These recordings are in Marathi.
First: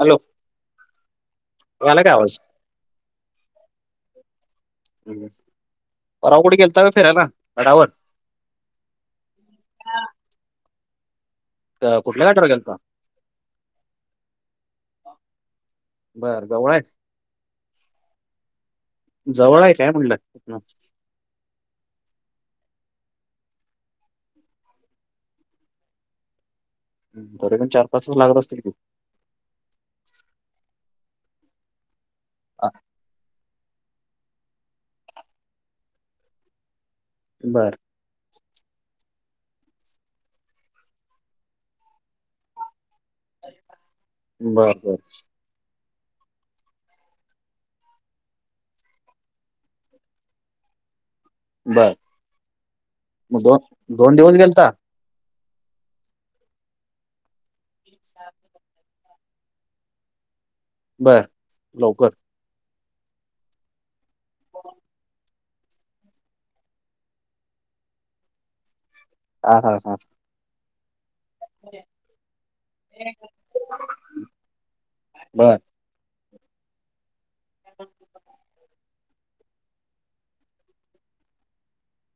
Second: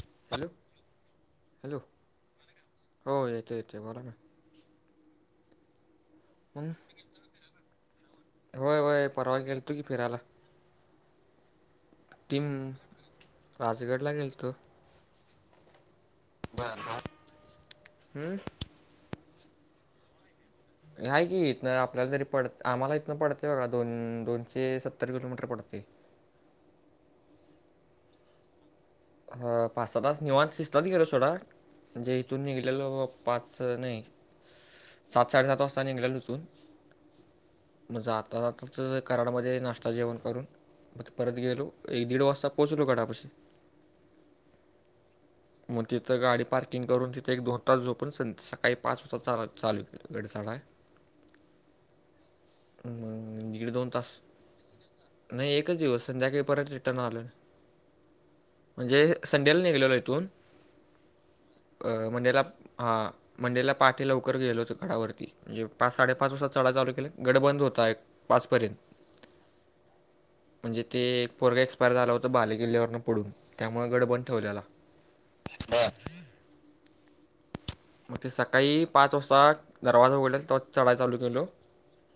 हॅलो आला काय आवाज? ते बोला ना हम्म. परवा कुठे हम गेलता व्हय फिरायला गडावर होय होय परवा गेल तू की फिरायला क- कुठल्या गडावर तीम गेलता राजगडला गेल तो जवळ बर आहे हम् जवळ आहे काय म्हणलं नाही की इथन आपल्याला जरी पडत आम्हाला इथनं पडते बघा दोन दोनशे सत्तर किलोमीटर पडते तर पण चार पाच लागत असतील ति अ पाच स तास निव शिसत त गर सोडा म्हणजे इथून आ, निघलेल पाच नाही सात साडेसात वाजता निघल्या उचून बर तच कराडमध्ये नाश्ता जेवण करून म परत गेलो एक दीड वाजता पोहचलो काडा पशी बर बर मग तिथं गाडी पार्किंग करून तिथे एक दोन तास झोपून सं सकाळी पाच वाजता चाल चालू के गडी चालाय बर मग दोन दोन दिवस गेलता नाही एकच दिवस संध्याकाळी परत रिटर्न आलं अच्छा म्हणजे संडेला निघलेलो इथून बर अ लवकर मंडेला हां म्हंजेला पाहाठीे लवकर गेलोच घडावरती म्हणजे पाच साडेपाच वाजता चढ चालू केला गड बंद होता एक पाचपर्यंत ह हा हा म्हणजे ते एक पोरगा एक्सपायर झाला होता बाले किल्ल्यावरं पडून त्यामुळे गड बंद ठेवलेला बर मग ते सकाळी पाच वाजता दरवाजा उघडला ते्हा चढाय चालू केलो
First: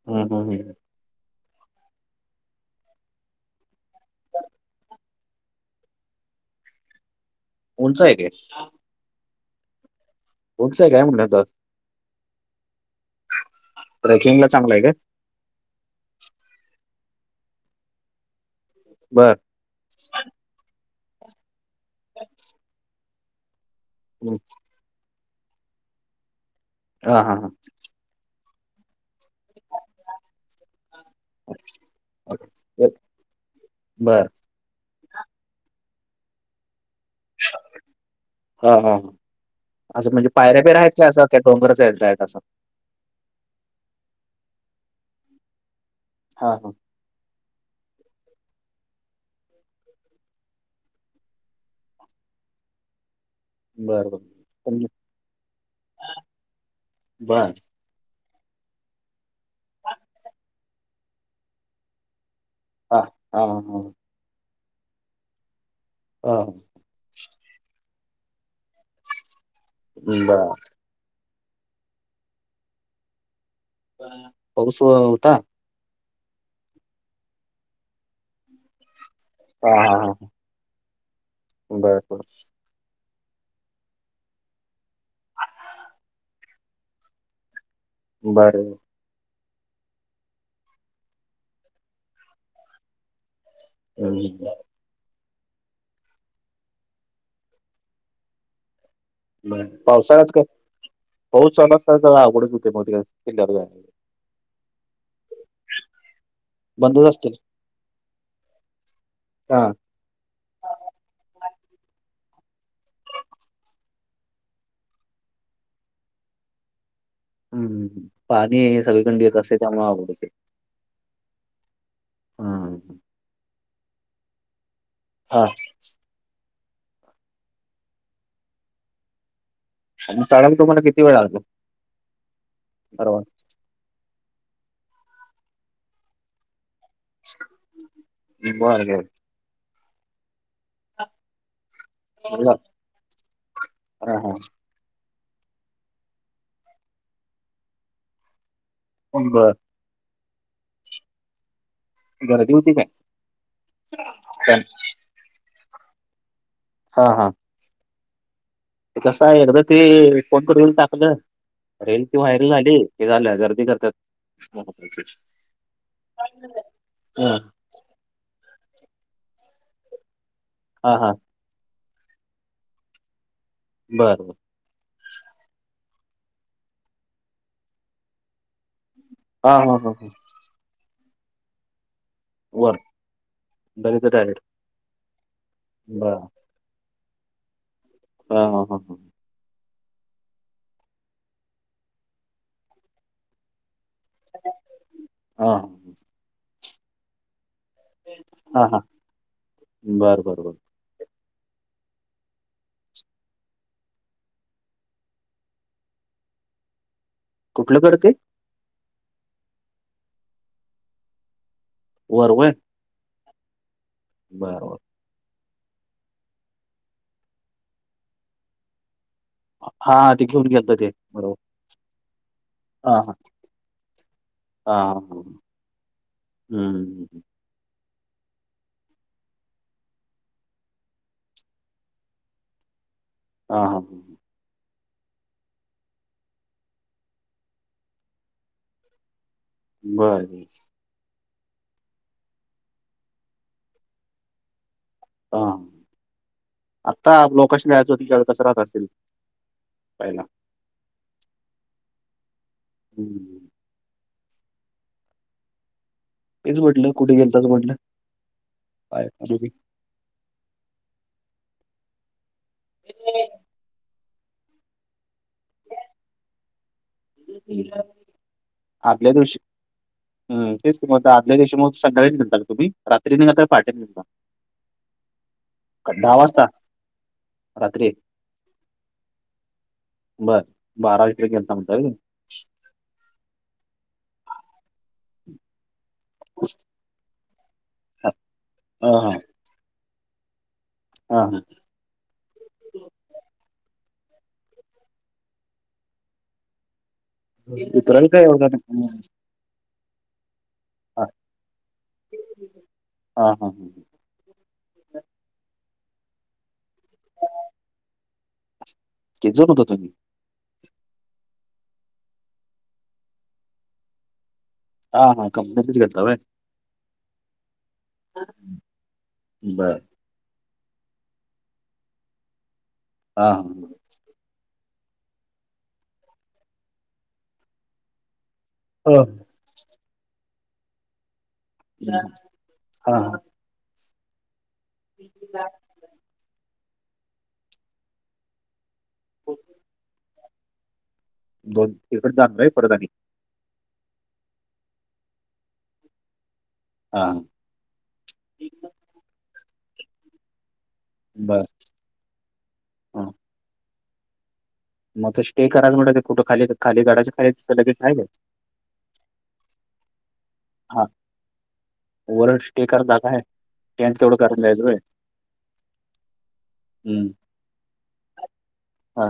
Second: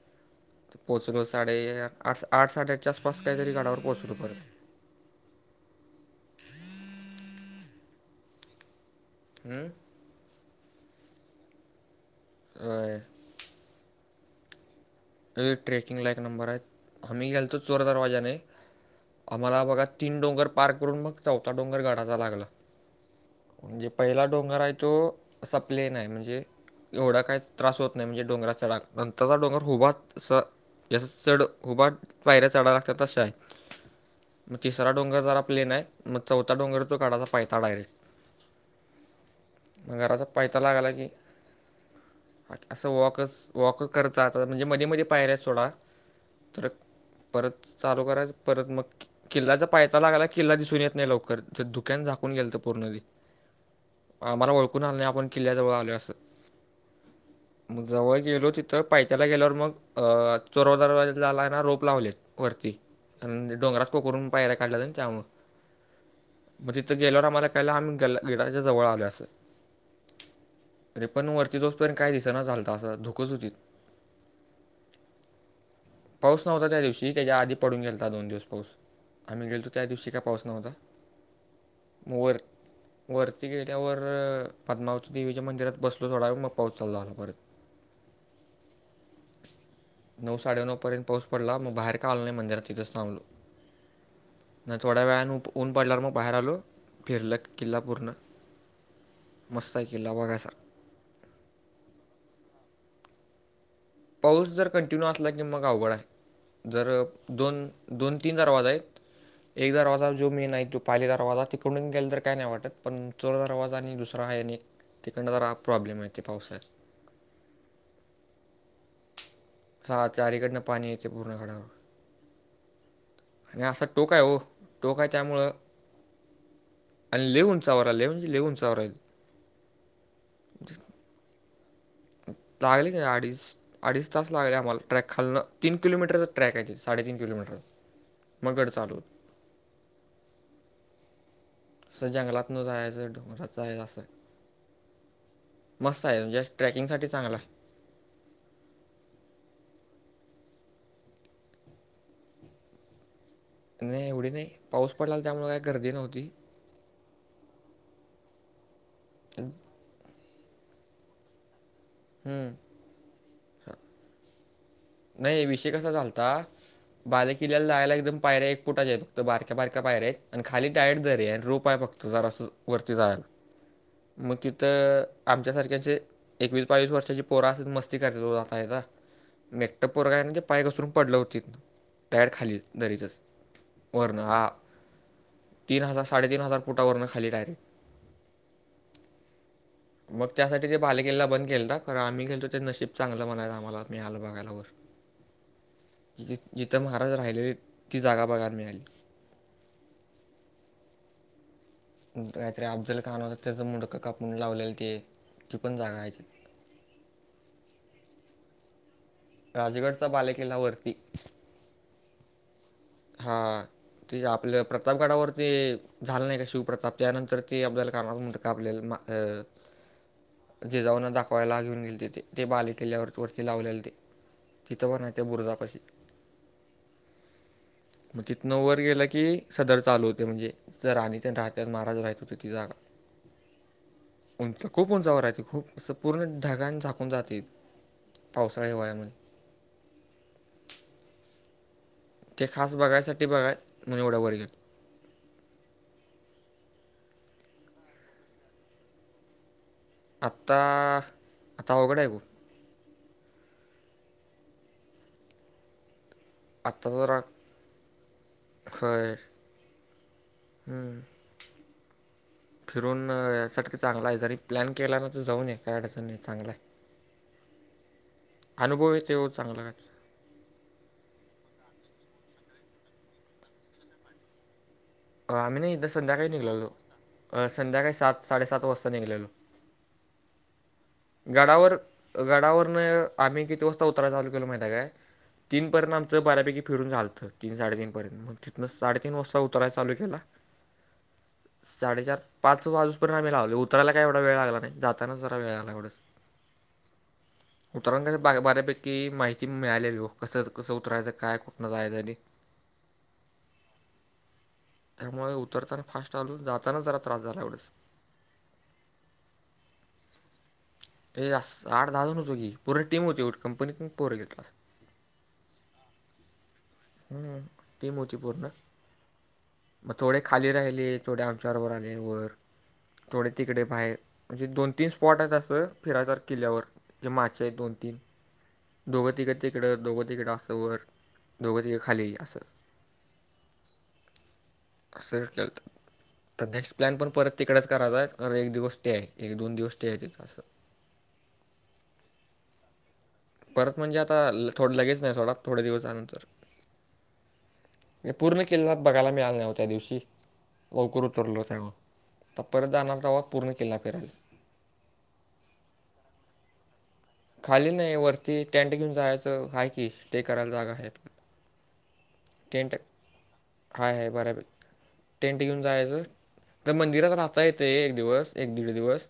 हा हम ह पोचलो साडे आठ आठ साडेआठच्या आस पास काहीतरी गाडावर पोहोचलू पत उंच आहे तेे हम्म उचय काय [inaudible] अ ट्रेकिंग ला चांगलं आहे का अ ट्रेकिंग ला एक नंबर आहे हमही गेलेतो चोर दरवाजाने बर आम्हाला बघा तीन डोंगर पार्क करून मग चौथा डोंगर गडाचा लागला म्हणजे पहिला हम्म. डोंगर आहे तो असा प्लेन आहे म्हणजे एवढा हा हा काय हा त्रास होत नाही म्हणजे डोंगराचा नंतर डोंगरच सं च उबाट पायऱ्या चढायला ओके. लागतात तशा आहे बर म्हग तिसरा डोंगर जरा प्लेन आहे मग चौथा डोंगर तो काढायचा पाहता डायरेक्ट हा हा मग असं घराचा म्हणजे पायथा पायऱ्या बियर्या लागला की काय असं काय डोंगर असं वॉकच वॉक करत जातात म्हणजे मध्ये म पायऱ्यात सोडा हा तर हा परत चालू करायच परत मग किल्लाचा पायथा लागाला किल्ला दिसून येत नाइ लवकर ज धुक्यान झाकून गेलत पूर्ण ते बर बर आम्हाला ओळखून पण- आलं नाइ आपण किल्ल्या जवळ आलो असं बर जवळ गेलो तिथं पायथ्याला गेल्यावर मग अ चोर दरवाजला ना रोप लावलेत वरती हा हा आणि हा डोंगरात कोकरून पायऱ्या काढल्यात त्यामुळं हा. म तिथं गेल्यावर आम्हाला काळाल आम्ही गडा गेडाच्या जवळ आलो असं हम्म् बर. तरी पण वरती जाऊस पर्यंत काय दिसना झालत असं धुकच होती पाऊस [unintelligible] होता. पाऊस नव्हता त्या दिवशी तेज्या आधी पडून गेलता दोन दिवस पाऊस आम्ही गेलो हा त्या हा दिवशी हा काय पाऊस नव्हता. मग वर [inaudible] वरती गेल्यावर पद्मावती देवीच्या मंदिरात बसलो थोडा मग पाऊस चालू झाला परत [inaudible] नऊ साडेनऊ पर्यंत पाऊस पडला म बाहेर काय आलो नाइ मंदिरात तिथंच थांबलो. हम्म. नाय थोड्या वेळान उ ऊन पडल्यावर म बाहेर आलो फिरलत किल्ला पूर्ण मस्त आहे किल्ला पावसाळ्यात काय बघायसारखा पाऊस चालू असला सगळं अवघड होतंय [unintelligible] पाऊस जर कंटिन्यू असला की मग अवघड आहे. जर बंदच असतील दोन दोन तीन दरवाज आहेत. हा एक दरवाजा जो मी नाही तो पहिले दरवाजा तिकडून गेला तर काय नाही वाटत पण चो दरवाजा आणि दुसरा आहे आणि तिकडनं जरा प्रॉब्लेम आहे ते पावसात. हम् पाणी हे सगळीकड येत असत. स झारीकडनं पाणी यायचें पूर्ण खड्यावर. हम्म आणि असा टोकाय हो टोकाय हा त्यामुळं आणि लय उंचावर आलय लय उंचावर राही [unintelligible] तुम्हाला किती वेळ लागतो? लागले की अडीच अडीच तास लागले आम्हाला ट्रॅक खालनं तीन किलोमीटरचा ट्रॅक हाय तिथं साडेतीन किलोमीटर म गड बर चालू बर [inaudible] असं जंगलात बर. न जायचं डोंगराच असं हा हा मस्त हाय म्हणजे ट्रेकिंगसाठी चांगलाय उ बर. गरदी होती काय? नाइ एवढी नाइ पाऊस पडलाला त्यामुळे काय गर्दी नव्हती. हा हा. कसाय एकदा ते फोन करून टाकलं रेल कि व्हायर हम्म झाली की झालं गर्दी करत्यात. नाही विषय कसा झालता हा बाले किल्ल्याला जायला एकदम पायऱ्या बुटाचे फक्त बारक्या बारक्या पायर आहेत आणि खाली हा डायट हा दरी आणि रूप आहे फक्त जरा अस वरती जायला. बर बर लिखित आमच्यासारख्या जे एकवीस बावीस वर्षाची पोरा असतात मस्ती करतात जात आहे का? हा हा मेंटल हा ह पोरग हायजे पाय घसरून पडलं होती. टायर खाली वर दरीचंच दरीच वरन डायरेक्ट हाआ. तीन हजार बर साडेतीन हजार फुटावरून खाली डायरेक. हा ह हा हा. मग त्यासाठी ते बालेकिल्ला बंद केलता खरं आम्ही गेलतो ते नशीब चांगलं म्हणायचं आम्हाला. मी आलो बघायलावर हा हा जिथं महाराज राहिलेले ती जागा बघायला हा हा मिळाली बर बर बर. काहीतरी अफजलखान होत त्याचं मुडकं कापून लावलेल ते ती पण जागा हाय तिथ. कुठलं करते. राजगडचा बालेकिल्ला वरती. परव... हा ते आपलं प्रतापगडावर ते झालं नाही का शिवप्रताप त्यानंतर ते अफजलखान मुंडक कापलेल अ हा हा ते घेऊन गेलत ते जिजाऊना बरोबर दाखवायला घेऊन गेलते ते. ते हा हा बालेकिल्ल्यावरती वरती लावले ते. हा हा तिथं पण आहेत हा. त्या बुरजापाशी. हम्म मग तिथनं वर गेल की सदर चालू होते म्हणजे जिथं राणी राहायच्या महाराज राहत होते ती जागा. हा हा हा ह. उंच खूप उंचावर आहे ते खूप असं पूर्ण ढगाने झाकून जाते पावसाळ्या हिवाळ्यामध्ये. बर. ते खास बघायसाठी बघाय म्हणजे एवढ्या वर गेलो. हा आता त्या वेळी कसं राहत असतील आता आता अवघड आहे बुआ. हमम. तेच म्हटलं आत्ता कुठे जरा गेलतास म्हटलं. खय हम्म. फिरून यासाठी चांगला आहे जरी प्लॅन केला ना तर जाऊन ये काय अडचणी चांगला आहे. अनुभव येतो हो चांगला. हम तेच आदल्या दिवशी म सकाळी निघता तुम्ही रात्री निघाता पहाटे निघता. आम्ही नाही इथ संध्याकाळी निघलेलो संध्याकाळी सात साडेसात वाजता निघलेलो ब गडावर गडावर न आम्ही किती वाजता ऊ उतराया चालू केलं माहितीये का तीन पर्यंत आमचा बऱ्यापैकी फिरून झालत तीन साडेतीन पर्यंत मग तिथनं हा हा साडेतीन वाजता उतराय चालू केला हा हा साडेचार पाच वाजूपर्यंत आम्ही लावले होत. चढायला वेळ लागला नाही जाताना जरा वेळ आला एवढंच. उतराला का एवढ मी आलेलो हो कसं कसं उतरायचं काय कुठन जायच ते. हा हा त्यामुळे उतरताना फास्ट आलो जातानाच जरा त्रास झाला एवढंच. किती जण होता तुम्ही. अस आठ दहाजण होतो की पुरी टीम होते कंपनी पोरं घेतल. हा हा कंपनीनेच घेतला होय. टीम होती पूर्ण बर. मग थोडे खाली राहिले थोडे आमच्याबरोबर आले वर हा थोडे तिकडे बाहेर म्हणजे दोन तीन स्पॉट आहेत असं फिरायसारख किल्ल्यावर म्हणजे माचे आहेत दोन तीन. हा दोघ तिघं तिकडं दोघ तिकडं अस वर दोघ तिघ खाल्ली अस हा हा हा असं केल तर नेक्स्ट प्लॅन पण परत तिकडेच करायचाय एक दिवस स्टे एक दोन दिवस स्टे आहे तिथं असं दोन [unintelligible] आहे परत आणि परत म्हणजे आता थोडं लगेच नाही थोडा थोडे दिवसानंतर हा हा पूर्ण किल्ला बघायला मिळालं नाही ओ त्या दिवशी [unintelligible] उतरल [unintelligible] बर आता परत हा जाणार वा पूर्ण किल्ला फिरायला मग आता स्टे करायचं म्हटलं ते कुठे खाली खाली गडाच्या तिथं खाली लगेच नाही आहे काय वरती टेंट घेऊन जायचं आहे की स्टे करायला जागा हा आहे [unintelligible] स्टे करायला जागा आहे [unintelligible] जायचं आहे बऱ्यापैकी होय टेंट घेऊन जायचं तर हम्म. मंदिरात राहता येते एक दिवस एक दीड हा दिवस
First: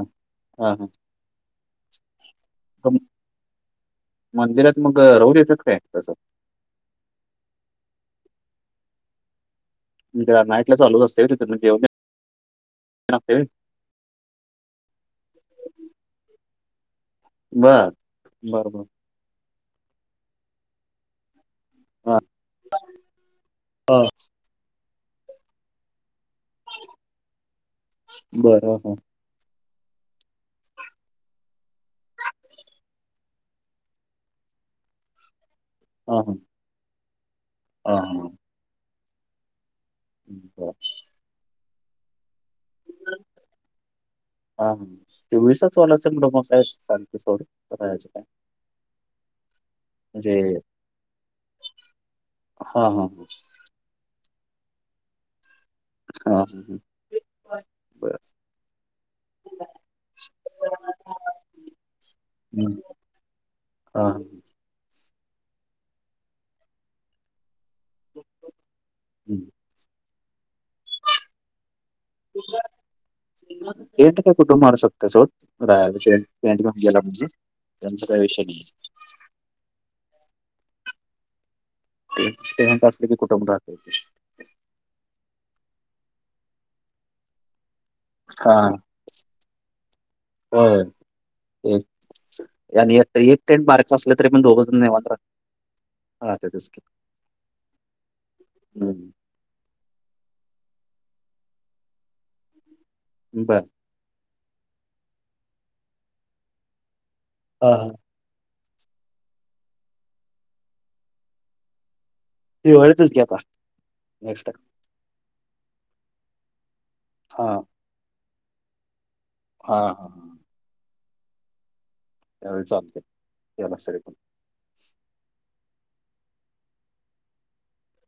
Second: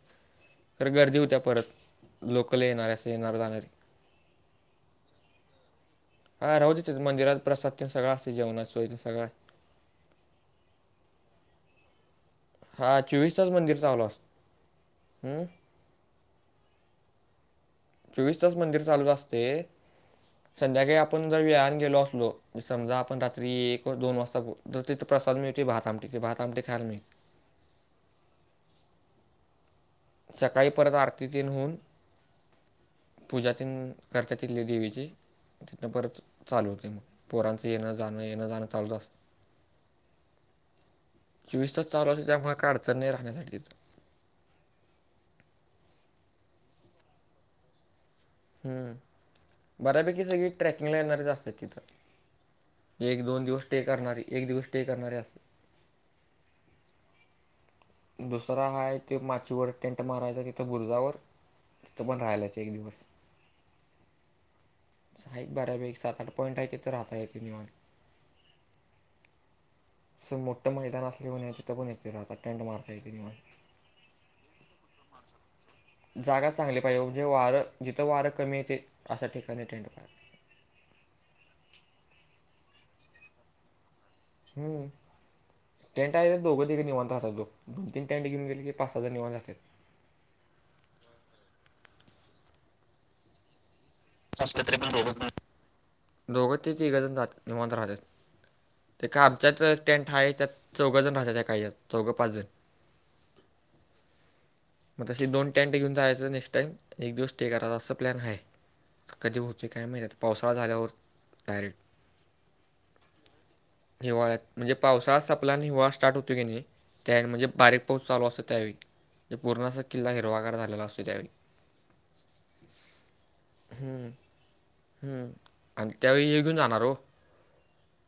हा हा तर गर्दी होत्या परत लोकल येणारे असे येणार जाणारे मंदिरात मग राहू देतात काय तसं हा राहू देत्यात मंदिरात प्रसाद ते सगळं असते जेवणाची सोय सगळ म्हणज नाईटला चालू असते [unintelligible] हा चोवीस तास मंदिर चालू असतो हम बर चोवीस तास मंदिर बरोबर. चालूच आसतंय संध्याकाळी आपण जर व्या ने गेलो असलो समजा आपण रात्री एक हां, दोन वाजता [unintelligible] तिथ प्रसाद मिळतोय भात आमटी ती भात आमट खायल मी बरं सकाळी परत आरतीतन होऊन पूजाती करतातील देवीचे तिथनं परच हां. चालू होते मग पोरांचं येणं हां, जाणं येणं जाणं चालत असतं ् ब चोवीस तास चालू असते त्यामु का अडचण नाही राहण्यासाठी ह तेसच वच रोमस आहे शां सोडयचे काय हम्म बऱ्यापैकी म्हणजे सगळी ट्रेकिंगला येणारच असत हां, तिथं हां, एक दोन दिवस स्टे करणारी एक दिवस स्टे करणारे अस हा हा ह् दुसरा हा आहे ते माचीवर टेंट मारायचा तिथं बुरजावर. तीथ पण राहायलाच एक दिवस. हा. सा एकक बऱ्यापैक [unintelligible] सात, आठ पॉइंट आहे ते तर राहता येते निवांत. हम्म. अस मोठं मैदान असले म्हणे ए ट काय कुटुंब मू शकत सोट रा [unintelligible] जागा चांगली पाहिजे म्हणजे वारं जिथं काही वारं विषय कमी नाही. येते अशा ठिकाणी टेंट असले की कुटुब राहत हम् त्यांटाय दोघं दे निवनताता तो दोन तीन टँडी घेऊन गेले की हां, पाच हजार निवन जातात होय. तेच. आणि एक टेंट मार्क दोघ राहतातच ते की. तघजण निव राहतात ते हं, का आमचात टेंट आहे त्यात चौघ जण राहत त्या काही चौघ पाच जण बर मग तसे दोन टेंट घेऊन जायचं नेक्स्ट टाइम एक दिवस स्टे हां, करायचा हां. असं प्लॅन आहे कधी होते काय महिन्यात पावसाळा झाल्यावर डायरेक्ट त वळतेच घे आता नेक्स्ट आपल्या हिवाळा स्टार्ट होत की नाही त्या म्हणजे हां. बारीक पाऊस चालू असतो त्यावेळी ज हा पूर्णाचा हा किल्ला हिरवागार झालेला असतो त्यावेळी चलते यामार हम्म सरक हम्म आणि त्यावेळी ये घेऊन जाणार हो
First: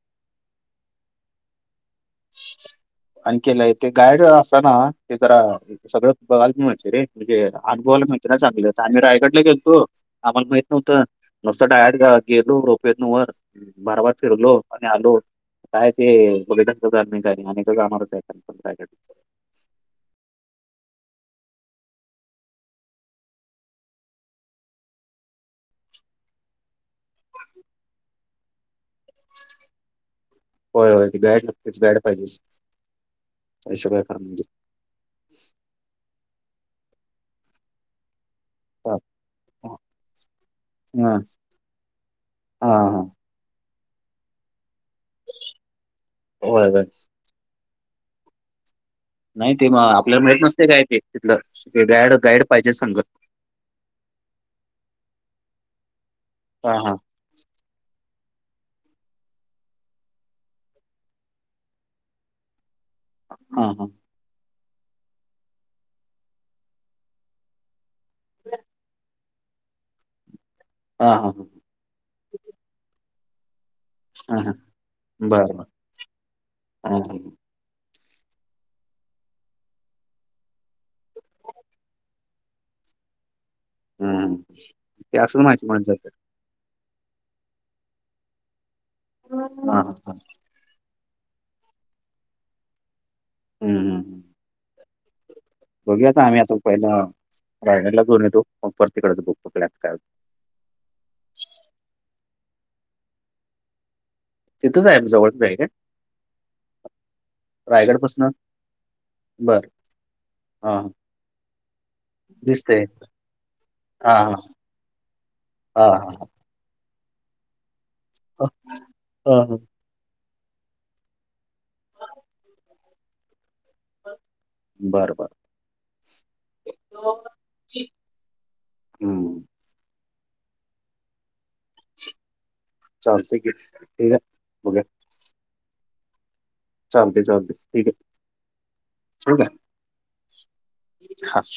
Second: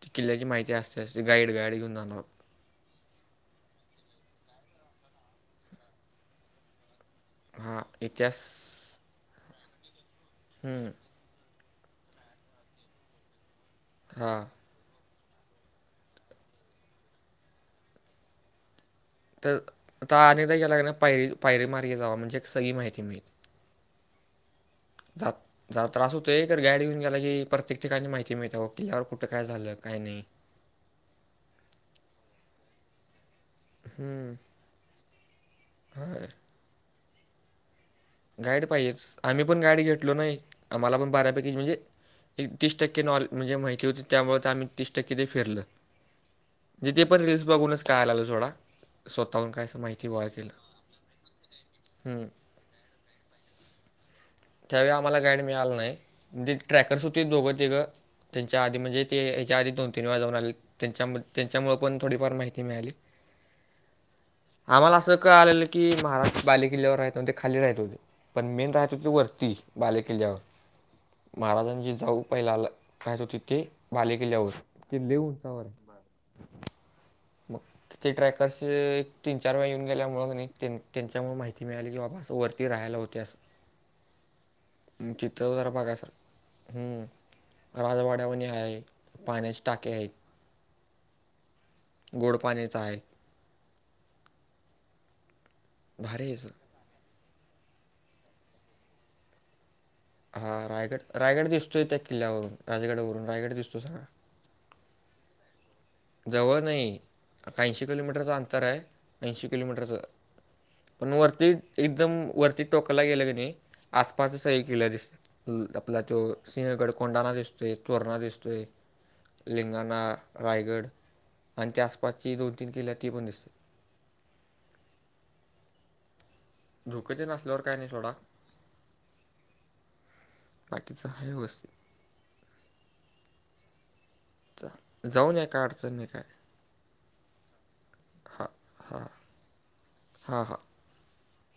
ती किल्ल्याची माहिती असते असते गाईड गाईड घेऊन जालो आणि केला ते गाईड असताना ते जरा सगळं बघाल मियच रे म्हणजे [unintelligible] हां अनुभवाला माहिती ना, इतिहास चांगले हो आम्ही रायगडला गेलो आम्हाला माहित हम्म. नव्हतं. तु डायर गेलो रोपेतन वर बारबार हां फिरलो आणि आलो. काय ते बघच जाच आणि अनेक [unintelligible] आमणारच आहेय तर तनेदा [unintelligible] याला पायरी पायरी मारर्गे जावा म्हणजे एक सगळी माहिती मिळते. त्रा त्रास होतोय तर गाडी घेऊन गेला की प्रत्येक ठिकाणी माहिती मिळते बो होय होय ते [unintelligible] गाड नगतेच गाड पाहिजेच. अशबा खान हम्म. [unintelligible] होय गाईड पाहिजे हा आम्ही पण हा गाईडी घेतलो नाही आम्हाला पण हा बारा पैकीेज म्हणजे तीस टक्के हा. नॉल म्हणजे माहि ती त्यामुळे आम्ही तीस टक्के ते फिरल होय होय तिथे पण रीलल्स बघून च कायलल सोडा. स्वतःहून नाही काय ते असं मग माहिती आपल्याला गोळा मिळत केलं. नसते काय ते तिथलं गायड हं. गाईड पाहिजे सांगत. त्यावेळी आम्हाला गाईड मिळाला नाही म्हणजे हा हा ट्रॅकर्स होती दोघं तिघ त्यांच्या आधी म्हणजे ते याच्या आधी दोन, तीन, वेळा जाऊन आले त्यांच्यामु त्यांच्यामुळं पण थोडीफार माहिती मिळाली. हा हा. आम्हाला असं काळ आलेलं की महाराष्ट्र बाले किल्ल्यावर, राहत ते खाली राहत होते पण मेन राहत होते वर. ती बालेकिल्ल्यावर हा हा महाराजांन जिजाऊ पहिला खायच होती ते. बाले हां किल्ल्यावर हां किल्ले बरं बरं उंचावर हाय. हां हां ते ट्रॅकर्स एक तीन, चार, वेळा येऊन गेल्यामुळे की नाही त्यांन त्यांच्यामुळे माहिती मिळाली की बाबा असं वर ते राहायला होते असं. हम्म ते असेल माहिती [unintelligible] म्हणूनच हम्म राजवाड्यामनी आहे. पाण्याची हम् टाके आहेत [unintelligible] गोड पाण्याचा आहे. हम्म हम्म. बघू आता भारी आहे आम्ही सर आता पहिला रायगडला जाऊन येतो. मग परत तिकडेच बुक [unintelligible] हा राजगडा वरून रायगड दिसतोस ना, तिथंच आहे जवळच नाही काय [unintelligible] जवळ नाही ऐंशी किलोमीटरच, रायगडपासनं अंतर आहे ऐंशी बरं किलोमीटरच, हां हां पण वरती एकदम वरती दिसतंय टोकाला गेलं की नाही, हां आसपासची हां सगळी किल्लं दिसतात. आपला हां हां तो सिंहगड कोंडाणा दिसतोय, तोरणा हां दिसतोय, हां हां लिंगाणा, रायगड आणि त्या आसपासची दोन-तीन किल्ले आहेत ती पण दिस बर बर. धोक्याचे नसल्यावर काय नाही सोडा. हं बाकीच हाय व्यवस्थित. चालतयं की. आहे जा बघूया जाऊन या काय अडचण नाही काय नही. थांब त्याच्याकडे दे [unintelligible] हा हा हा हा. खास